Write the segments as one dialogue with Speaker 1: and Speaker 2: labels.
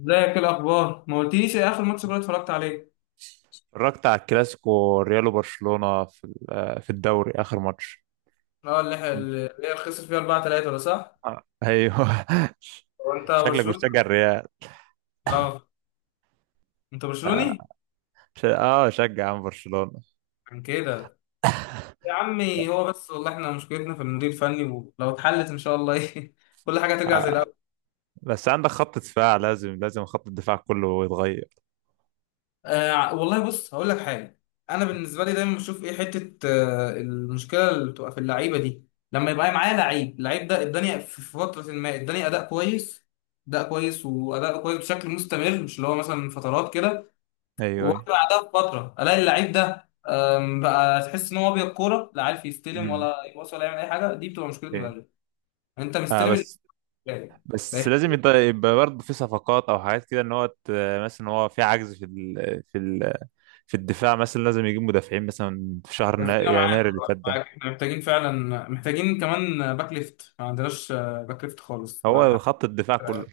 Speaker 1: ازيك؟ إيه الاخبار؟ ما قلتليش ايه اخر ماتش كنت اتفرجت عليه؟
Speaker 2: اتفرجت على الكلاسيكو ريال وبرشلونة في الدوري، آخر ماتش.
Speaker 1: اه، اللي هي خسر فيها 4-3 ولا صح؟
Speaker 2: آه. ايوه.
Speaker 1: هو انت
Speaker 2: شكلك
Speaker 1: برشلوني؟
Speaker 2: بتشجع الريال.
Speaker 1: اه. انت
Speaker 2: اه.
Speaker 1: برشلوني؟
Speaker 2: شجع عن برشلونة.
Speaker 1: عن كده. يا عمي، هو بس والله احنا مشكلتنا في المدير الفني، ولو اتحلت ان شاء الله ايه كل حاجه هترجع زي
Speaker 2: آه.
Speaker 1: الاول.
Speaker 2: بس عندك خط دفاع، لازم خط الدفاع كله يتغير.
Speaker 1: آه، والله بص هقول لك حاجه. انا بالنسبه لي دايما بشوف ايه حته المشكله اللي بتبقى في اللعيبه دي، لما يبقى معايا لعيب اللعيب ده اداني في فتره ما اداني اداء كويس. اداء كويس واداء كويس بشكل مستمر، مش اللي هو مثلا فترات كده.
Speaker 2: ايوه ايوه.
Speaker 1: وافضل بعدها بفتره الاقي اللعيب ده بقى تحس ان هو ابيض كوره، لا عارف يستلم
Speaker 2: امم
Speaker 1: ولا يباصي ولا يعمل اي حاجه. دي بتبقى مشكله
Speaker 2: ايه.
Speaker 1: المدرب. انت
Speaker 2: آه.
Speaker 1: مستلم ال- يعني.
Speaker 2: بس لازم يبقى برضه في صفقات او حاجات كده، مثلا هو في عجز في الدفاع، مثلا لازم يجيب مدافعين مثلا في شهر
Speaker 1: بس انا معاك
Speaker 2: يناير اللي فات
Speaker 1: معاك
Speaker 2: ده.
Speaker 1: احنا محتاجين فعلا. محتاجين كمان باك ليفت، ما عندناش باك ليفت خالص.
Speaker 2: هو
Speaker 1: مع
Speaker 2: خط الدفاع كله.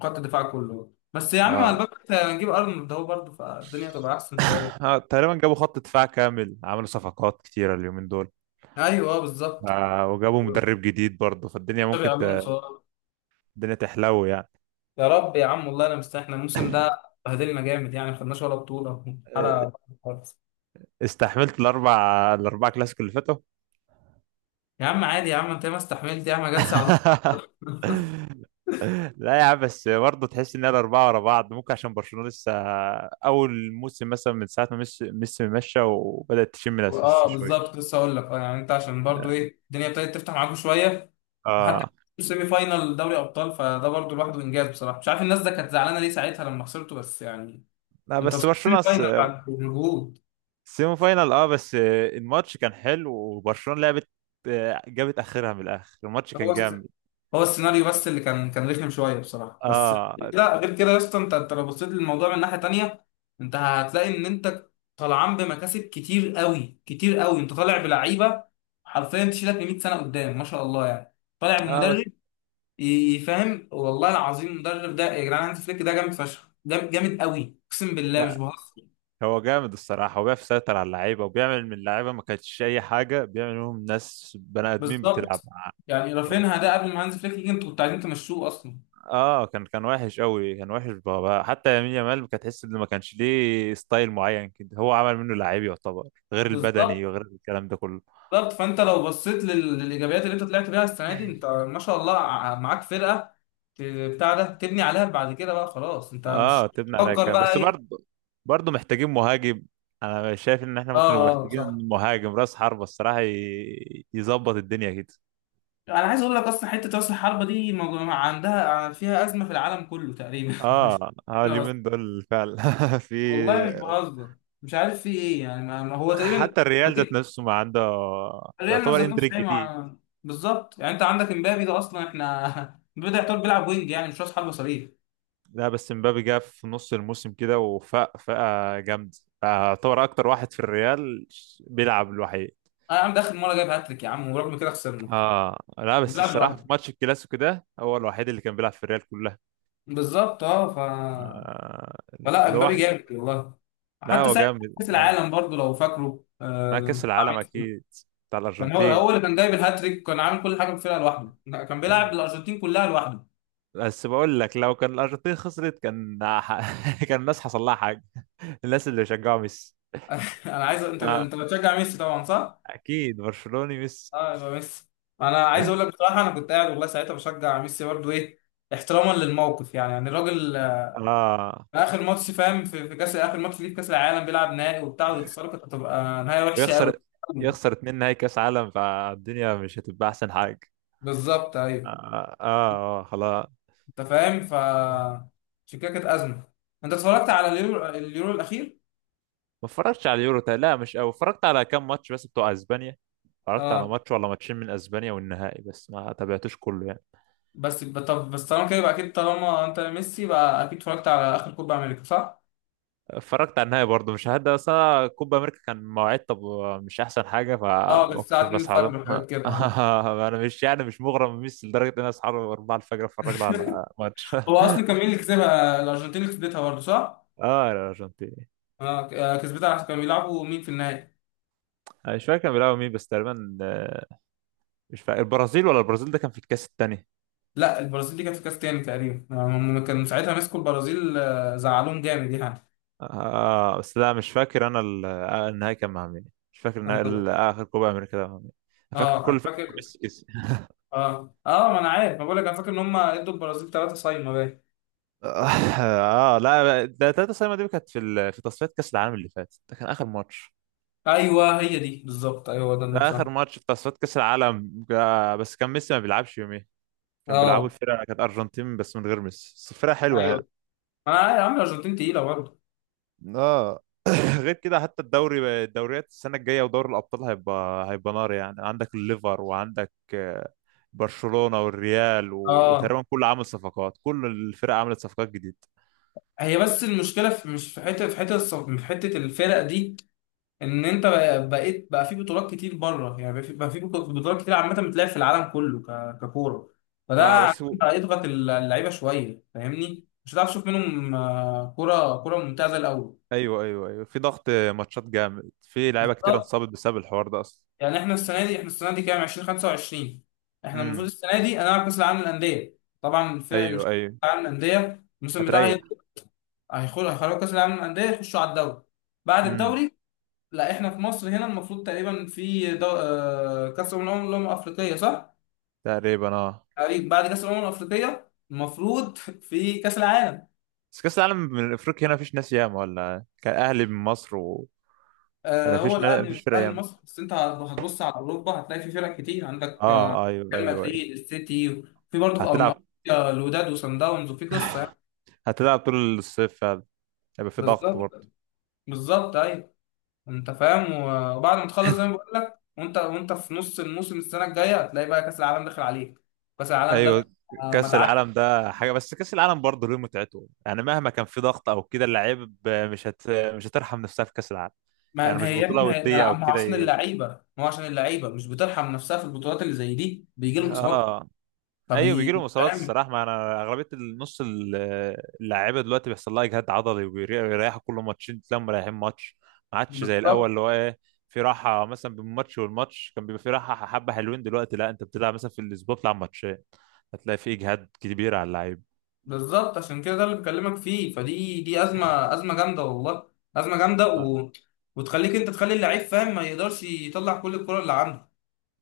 Speaker 1: خط الدفاع كله، بس يا عم مع
Speaker 2: اه.
Speaker 1: الباك ليفت هنجيب ارنولد ده برضه فالدنيا تبقى احسن شويه.
Speaker 2: تقريبا جابوا خط دفاع كامل، عملوا صفقات كتيرة اليومين دول،
Speaker 1: ايوه، بالظبط.
Speaker 2: وجابوا مدرب جديد برضه، فالدنيا
Speaker 1: تشابي
Speaker 2: ممكن
Speaker 1: الونسو.
Speaker 2: الدنيا تحلو يعني.
Speaker 1: يا رب يا عم، والله انا مستني. احنا الموسم ده بهدلنا جامد يعني، ما خدناش ولا بطوله
Speaker 2: آه،
Speaker 1: حاله خالص.
Speaker 2: استحملت الأربع كلاسيكو اللي فاتوا.
Speaker 1: يا عم عادي، يا عم انت ما استحملت يا عم. جت ساعة الدكتور.
Speaker 2: لا يا عم، بس برضه تحس إن الأربعة ورا بعض، ممكن عشان برشلونة لسه أول موسم، مثلا من ساعة ما ميسي مشى، وبدأت تشم
Speaker 1: اه
Speaker 2: نفسها شوية.
Speaker 1: بالظبط. لسه اقول لك اه يعني انت عشان برضو
Speaker 2: آه
Speaker 1: ايه الدنيا ابتدت تفتح معاكم شويه. وحتى
Speaker 2: آه،
Speaker 1: سيمي فاينال دوري ابطال فده برضو لوحده انجاز، بصراحه مش عارف الناس ده كانت زعلانه ليه ساعتها لما خسرته، بس يعني
Speaker 2: لا
Speaker 1: انت
Speaker 2: بس
Speaker 1: وصلت سيمي
Speaker 2: برشلونة
Speaker 1: فاينال بعد مجهود.
Speaker 2: سيمي فاينال، بس الماتش كان حلو وبرشلونة لعبت، جابت اخرها من الاخر، الماتش كان
Speaker 1: هو
Speaker 2: جامد.
Speaker 1: هو السيناريو بس اللي كان رخم شويه بصراحه، بس
Speaker 2: اه
Speaker 1: لا غير كده يا اسطى. انت لو بصيت للموضوع من ناحيه تانيه انت هتلاقي ان انت طالعان بمكاسب كتير قوي كتير قوي. انت طالع بلعيبه حرفيا تشيلك ل 100 سنه قدام، ما شاء الله يعني. طالع
Speaker 2: اه.
Speaker 1: بمدرب
Speaker 2: بس
Speaker 1: يفهم، والله العظيم المدرب ده يا جدعان هانز فليك ده جامد فشخ. جامد جامد قوي، اقسم بالله مش
Speaker 2: لا،
Speaker 1: بهزر.
Speaker 2: هو جامد الصراحة، وبيعرف يسيطر على اللعيبة، وبيعمل من اللعيبة ما كانتش أي حاجة، بيعمل منهم ناس بني آدمين بتلعب
Speaker 1: بالظبط.
Speaker 2: معاه.
Speaker 1: يعني رافينها ده قبل ما هانز فليك يجي انتوا كنتوا عايزين تمشوه اصلا.
Speaker 2: اه، كان وحش قوي، كان وحش بابا، حتى يمين يامال كانت تحس إن ما كانش ليه ستايل معين كده، هو عمل منه لعيب يعتبر، غير البدني
Speaker 1: بالظبط
Speaker 2: وغير الكلام ده كله.
Speaker 1: بالظبط. فانت لو بصيت لل- للايجابيات اللي انت طلعت بيها السنه دي انت ما شاء الله، ع- معاك فرقه، ت- بتاع ده تبني عليها بعد كده بقى. خلاص انت مش
Speaker 2: اه، تبني عليها
Speaker 1: تفكر
Speaker 2: كام
Speaker 1: بقى
Speaker 2: بس
Speaker 1: ايه.
Speaker 2: برضه، برضه محتاجين مهاجم. انا شايف ان احنا
Speaker 1: اه
Speaker 2: ممكن نبقى
Speaker 1: اه صح.
Speaker 2: محتاجين مهاجم راس حربة الصراحة، يظبط الدنيا كده.
Speaker 1: انا عايز اقول لك اصلا حته راس الحربه دي موجو- عندها فيها ازمه في العالم كله تقريبا مش
Speaker 2: اه اه،
Speaker 1: انا بس.
Speaker 2: اليومين دول فعلا. في
Speaker 1: والله مش بهزر، مش عارف في ايه يعني. ما هو تقريبا
Speaker 2: حتى الريال ذات نفسه ما عنده،
Speaker 1: ريال
Speaker 2: يعتبر،
Speaker 1: ذات نفسه
Speaker 2: اندريك
Speaker 1: ايه
Speaker 2: جديد.
Speaker 1: مع. بالظبط. يعني انت عندك امبابي ده اصلا احنا بدأ يعتبر بيلعب وينج، يعني مش راس حربه صريح.
Speaker 2: لا بس مبابي جه في نص الموسم كده وفاق فاقة جامد، يعتبر اكتر واحد في الريال بيلعب الوحيد.
Speaker 1: انا عم ده اخر مره جايب هاتريك يا عم ورغم كده خسرنا.
Speaker 2: اه لا، بس
Speaker 1: بيلعب
Speaker 2: الصراحه في
Speaker 1: لوحده.
Speaker 2: ماتش الكلاسيكو ده هو الوحيد اللي كان بيلعب في الريال كلها.
Speaker 1: بالظبط اه ف
Speaker 2: آه،
Speaker 1: فلا
Speaker 2: اللي هو
Speaker 1: امبابي جامد والله.
Speaker 2: لا،
Speaker 1: حتى
Speaker 2: هو
Speaker 1: ساعه
Speaker 2: جامد
Speaker 1: كاس
Speaker 2: جامد.
Speaker 1: العالم برضو لو فاكره
Speaker 2: مع
Speaker 1: لما
Speaker 2: كأس
Speaker 1: كان مع
Speaker 2: العالم،
Speaker 1: ميسي،
Speaker 2: أكيد، بتاع
Speaker 1: كان هو
Speaker 2: الأرجنتين.
Speaker 1: هو اللي كان جايب الهاتريك، كان عامل كل حاجه بفرقه لوحده. لا، كان بيلعب الارجنتين كلها لوحده.
Speaker 2: بس بقول لك، لو كان الأرجنتين خسرت كان، كان الناس حصل لها حاجة، الناس اللي شجعوا ميسي.
Speaker 1: انا عايز. انت
Speaker 2: آه.
Speaker 1: انت بتشجع ميسي طبعا، صح؟
Speaker 2: أكيد برشلوني ميسي.
Speaker 1: اه، يبقى ميسي. انا عايز اقول لك بصراحه انا كنت قاعد والله ساعتها بشجع ميسي برضو ايه، احتراما للموقف يعني. يعني الراجل
Speaker 2: آه،
Speaker 1: اخر ماتش فاهم في كاس اخر ماتش ليه في كاس العالم، بيلعب نهائي وبتاع ويخسره، كانت هتبقى نهايه وحشه قوي.
Speaker 2: ويخسر يخسر اتنين نهائي كأس عالم، فالدنيا مش هتبقى أحسن حاجة.
Speaker 1: بالظبط
Speaker 2: آه
Speaker 1: ايوه.
Speaker 2: خلاص.
Speaker 1: انت فاهم ف عشان كده كانت ازمه. انت اتفرجت على اليورو، اليورو الاخير؟
Speaker 2: ما اتفرجتش على اليورو، لا مش أوي، اتفرجت على كام ماتش بس بتوع أسبانيا، اتفرجت على
Speaker 1: اه
Speaker 2: ماتش ولا ماتشين من أسبانيا والنهائي، بس ما تابعتوش كله يعني.
Speaker 1: بس ب- طب بس طالما كده يبقى اكيد. طالما انت ميسي، بقى اكيد اتفرجت على اخر كوبا امريكا، صح؟
Speaker 2: اتفرجت على النهاية برضه، مش هدا، بس أنا كوبا أمريكا كان مواعيد طب مش أحسن حاجة،
Speaker 1: اه كانت
Speaker 2: فما
Speaker 1: الساعه
Speaker 2: كنتش
Speaker 1: 2
Speaker 2: بسعى له.
Speaker 1: الفجر وحاجات كده اه.
Speaker 2: أنا مش يعني مش مغرم بميسي لدرجة إن أنا أصحى 4 الفجر أتفرج له على ماتش.
Speaker 1: هو اصلا كان مين اللي كسبها؟ الارجنتين اللي كسبتها برضه، صح؟
Speaker 2: آه، الأرجنتين.
Speaker 1: اه ك- كسبتها عشان كانوا بيلعبوا مين في النهائي؟
Speaker 2: أنا مش فاكر كان بيلعبوا مين بس تقريبا، آه، مش فاكر، البرازيل، ولا البرازيل ده كان في الكاس التاني.
Speaker 1: لا البرازيل دي كانت في كاس تاني تقريبا. هم كانوا ساعتها مسكوا البرازيل، زعلوهم جامد يعني.
Speaker 2: بس لا، مش فاكر أنا النهائي كان مع مين. مش فاكر آخر كوبا أمريكا ده مع مين. أنا فاكر،
Speaker 1: اه انا
Speaker 2: فاكر
Speaker 1: فاكر.
Speaker 2: ميسي كسب.
Speaker 1: اه اه ما انا عارف ما بقول لك انا فاكر ان هم ادوا البرازيل ثلاثه صايمه باين.
Speaker 2: اه لا، ده 3-0 دي كانت في تصفيات كاس العالم اللي فات، ده كان اخر ماتش.
Speaker 1: ايوه هي دي بالظبط، ايوه هو ده
Speaker 2: ده
Speaker 1: الماتش
Speaker 2: اخر
Speaker 1: اه.
Speaker 2: ماتش في تصفيات كاس العالم، بس كان ميسي ما بيلعبش يوميها، كان بيلعبوا
Speaker 1: آه
Speaker 2: الفرقه، كانت ارجنتين بس من غير ميسي، بس الفرقه حلوه يعني.
Speaker 1: ايوه. ما يا عم الارجنتين تقيله برضه.
Speaker 2: اه. غير كده، حتى الدوريات السنه الجايه ودوري الابطال هيبقى نار يعني، عندك الليفر، وعندك برشلونه والريال
Speaker 1: اه،
Speaker 2: وتقريبا كله عامل صفقات، كل الفرق عملت صفقات جديده.
Speaker 1: هي بس المشكله في مش في حته في حته الص- في حته الفرق دي. ان انت بقى- بقيت بقى في بطولات كتير بره يعني. بقى في بقى في بطو- بطولات كتير عامه بتلعب في العالم كله ك- ككوره،
Speaker 2: اه
Speaker 1: فده
Speaker 2: بس.
Speaker 1: هيضغط ال- اللعيبه شويه فاهمني، مش هتعرف تشوف منهم كوره كوره ممتازه الاول.
Speaker 2: ايوه ايوه ايوه، في ضغط ماتشات جامد، في لعيبه كتير
Speaker 1: بالظبط.
Speaker 2: انصابت بسبب الحوار ده اصلا.
Speaker 1: يعني احنا السنه دي كام، 2025؟ احنا المفروض
Speaker 2: امم
Speaker 1: السنه دي انا كاس العالم للانديه طبعا. الفرق اللي مش في
Speaker 2: ايوه
Speaker 1: كاس
Speaker 2: ايوه،
Speaker 1: العالم للانديه، الموسم بتاعها
Speaker 2: هتريح.
Speaker 1: هيبدأ- هيخرجوا كاس العالم للانديه يخشوا على الدوري، بعد
Speaker 2: امم
Speaker 1: الدوري. لا احنا في مصر هنا، المفروض تقريبا في دو... كاس الامم، الأمم- الامم الافريقيه، صح؟
Speaker 2: تقريبا. اه.
Speaker 1: تقريبا بعد كاس الامم الافريقيه المفروض في كاس العالم.
Speaker 2: بس كاس العالم من افريقيا هنا، مفيش ناس ياما، ولا كان اهلي من مصر وانا
Speaker 1: هو الاهلي
Speaker 2: مفيش فرق
Speaker 1: الاهلي
Speaker 2: ياما.
Speaker 1: المصري. بس انت هتبص على اوروبا هتلاقي في فرق كتير، عندك
Speaker 2: اه، ايوه
Speaker 1: ريال
Speaker 2: ايوه ايوه،
Speaker 1: مدريد، السيتي. في برضه في أم-
Speaker 2: هتلعب،
Speaker 1: الوداد وصن داونز، وفي قصه.
Speaker 2: طول الصيف فعلا، هيبقى في ضغط برضه.
Speaker 1: بالظبط. بالظبط ايوه. انت فاهم و- وبعد ما تخلص زي ما بقول لك وانت في نص الموسم السنه الجايه هتلاقي بقى كاس العالم داخل عليك. كاس العالم ده
Speaker 2: ايوه.
Speaker 1: بتبقى
Speaker 2: كاس
Speaker 1: مدعك.
Speaker 2: العالم ده حاجه، بس كاس العالم برضه له متعته يعني، مهما كان في ضغط او كده، اللعيب مش هت... مش هترحم نفسها في كاس العالم.
Speaker 1: ما
Speaker 2: يعني
Speaker 1: ما
Speaker 2: مش
Speaker 1: هي يا ابني
Speaker 2: بطوله
Speaker 1: ما هي
Speaker 2: وديه
Speaker 1: ما
Speaker 2: او
Speaker 1: ما هو
Speaker 2: كده
Speaker 1: عشان اللعيبه. ما هو عشان اللعيبه مش بترحم نفسها في البطولات اللي زي دي، بيجي لهم اصابات
Speaker 2: اه. ايوه، بيجي
Speaker 1: فبي
Speaker 2: لهم اصابات
Speaker 1: فاهم.
Speaker 2: الصراحه، ما انا اغلبيه النص اللعيبه دلوقتي بيحصل لها اجهاد عضلي، وبيريحوا كل ماتشين تلاقيهم مريحين ماتش، ما عادش زي الاول
Speaker 1: بالظبط.
Speaker 2: اللي هو ايه، في راحه مثلا بين الماتش والماتش كان بيبقى في راحه حبه حلوين، دلوقتي لا، انت بتلعب مثلا في الاسبوع بتلعب ماتشين، هتلاقي في اجهاد كبير على اللعيب.
Speaker 1: بالظبط عشان كده، ده اللي بكلمك فيه، فدي دي ازمه، ازمه جامده والله. ازمه جامده
Speaker 2: آه،
Speaker 1: و... وتخليك انت تخلي اللعيب فاهم، ما يقدرش يطلع كل الكره اللي عنده.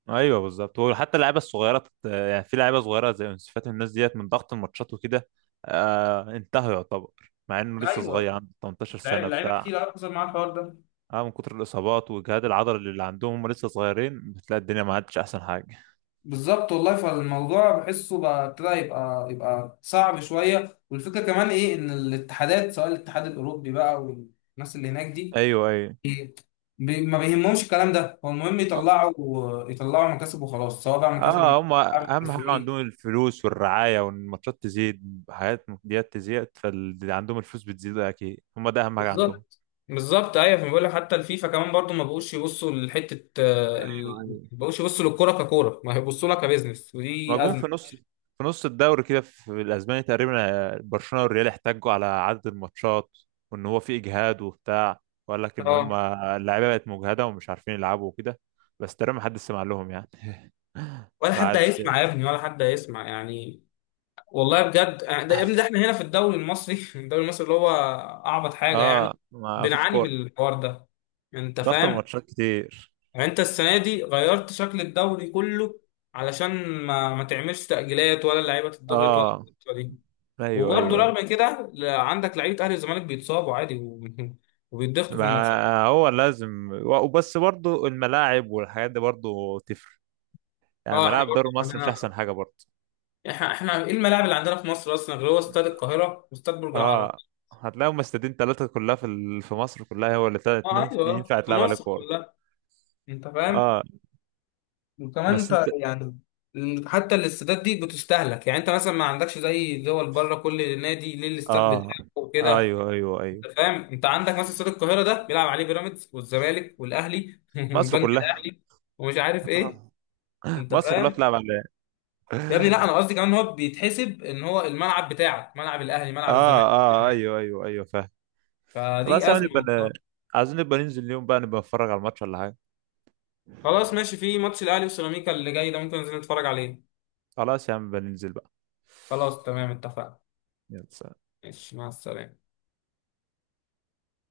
Speaker 2: ايوه بالظبط، وحتى اللعيبه الصغيره، يعني في لعيبه صغيره زي يونس فاتي، الناس ديت من ضغط الماتشات وكده. انتهى يعتبر، مع انه لسه صغير،
Speaker 1: ايوه،
Speaker 2: عنده 18
Speaker 1: لعيبه
Speaker 2: سنه
Speaker 1: لعيبة
Speaker 2: بتاع.
Speaker 1: كتير قوي حصل معاها الحوار ده.
Speaker 2: اه، من كتر الاصابات والجهاد العضلي اللي عندهم، هم لسه صغيرين، بتلاقي الدنيا ما عادش احسن حاجه.
Speaker 1: بالظبط والله، فالموضوع بحسه بقى ابتدى يبقى يبقى صعب شويه. والفكره كمان ايه، ان الاتحادات سواء الاتحاد الاوروبي بقى والناس اللي هناك دي
Speaker 2: ايوه ايوه.
Speaker 1: إيه، بي- ما بيهمهمش الكلام ده، هو المهم يطلعوا مكاسب وخلاص، سواء بقى مكاسب.
Speaker 2: اه، هم
Speaker 1: أعمل
Speaker 2: اهم حاجه
Speaker 1: تسويق.
Speaker 2: عندهم الفلوس والرعايه، والماتشات تزيد، حاجات ديت تزيد، فاللي عندهم الفلوس بتزيد اكيد، هم ده اهم حاجه عندهم.
Speaker 1: بالظبط. بالظبط ايوه. فبقول لك حتى الفيفا كمان برضو ما بقوش يبصوا لحته
Speaker 2: ايوه
Speaker 1: ال-
Speaker 2: ايوه.
Speaker 1: ما بقوش يبصوا للكوره ككوره، ما هيبصوا لها كبزنس،
Speaker 2: ما
Speaker 1: ودي
Speaker 2: جم
Speaker 1: ازمه.
Speaker 2: في نص الدوري كده في الاسباني تقريبا، برشلونه والريال احتجوا على عدد الماتشات، وان هو في اجهاد وبتاع، وقال لك ان
Speaker 1: اه،
Speaker 2: هم اللعيبه بقت مجهده ومش عارفين يلعبوا وكده، بس تقريبا محدش سمع لهم يعني.
Speaker 1: ولا حد
Speaker 2: بعد.
Speaker 1: هيسمع يا ابني، ولا حد هيسمع يعني. والله بجد ده يا ابني ده احنا هنا في الدوري المصري الدوري المصري اللي هو اعبط حاجه
Speaker 2: اه،
Speaker 1: يعني.
Speaker 2: ما فيش
Speaker 1: بنعاني من
Speaker 2: كورة،
Speaker 1: الحوار ده، انت
Speaker 2: ضغط
Speaker 1: فاهم؟
Speaker 2: الماتشات كتير.
Speaker 1: يعني انت السنه دي غيرت شكل الدوري كله، علشان ما تعملش تاجيلات ولا اللعيبه تتضغط ولا
Speaker 2: اه،
Speaker 1: القصة دي.
Speaker 2: ايوه
Speaker 1: وبرضه
Speaker 2: ايوه ايوه،
Speaker 1: رغم كده، ل- عندك لعيبه اهلي والزمالك بيتصابوا عادي و- وبيتضغطوا في الماتشات.
Speaker 2: ما هو لازم، وبس برضو الملاعب والحاجات دي برضو تفرق يعني،
Speaker 1: اه احنا
Speaker 2: ملاعب
Speaker 1: برضه
Speaker 2: دوري مصر مش
Speaker 1: عندنا.
Speaker 2: احسن حاجة برضو.
Speaker 1: احنا ايه الملاعب اللي عندنا في مصر اصلا؟ غير هو استاد القاهره واستاد برج العرب.
Speaker 2: اه، هتلاقيهم استادين ثلاثة، كلها في مصر كلها، هو اللي تلات
Speaker 1: اه
Speaker 2: ناس
Speaker 1: ايوه،
Speaker 2: ينفع
Speaker 1: في
Speaker 2: تلعب عليه
Speaker 1: مصر
Speaker 2: كورة.
Speaker 1: كلها. انت فاهم.
Speaker 2: اه
Speaker 1: وكمان
Speaker 2: بس
Speaker 1: انت
Speaker 2: انت.
Speaker 1: يعني حتى الاستادات دي بتستهلك، يعني انت مثلا ما عندكش زي دول بره كل نادي ليه الاستاد
Speaker 2: اه،
Speaker 1: بتاعه وكده.
Speaker 2: ايوه ايوه ايوه،
Speaker 1: انت فاهم، انت عندك مثلا استاد القاهره ده بيلعب عليه بيراميدز والزمالك والاهلي
Speaker 2: مصر
Speaker 1: والبنك
Speaker 2: كلها.
Speaker 1: الاهلي ومش عارف ايه. انت
Speaker 2: مصر كلها
Speaker 1: فاهم
Speaker 2: بتلعب عليه.
Speaker 1: يا ابني؟ لا،
Speaker 2: اه
Speaker 1: انا قصدي كمان ان هو بيتحسب ان هو الملعب بتاعك، ملعب الاهلي، ملعب الزمالك.
Speaker 2: اه، ايوه ايوه ايوه، فاهم. خلاص
Speaker 1: فدي
Speaker 2: يا عم،
Speaker 1: ازمه والله.
Speaker 2: عايزين نبقى ننزل اليوم بقى، نبقى نتفرج على الماتش ولا حاجة.
Speaker 1: خلاص ماشي. في ماتش الاهلي وسيراميكا اللي جاي ده، ممكن ننزل نتفرج عليه.
Speaker 2: خلاص يا عم، نبقى ننزل بقى.
Speaker 1: خلاص تمام، اتفقنا.
Speaker 2: يلا، سلام.
Speaker 1: ماشي، مع السلامه.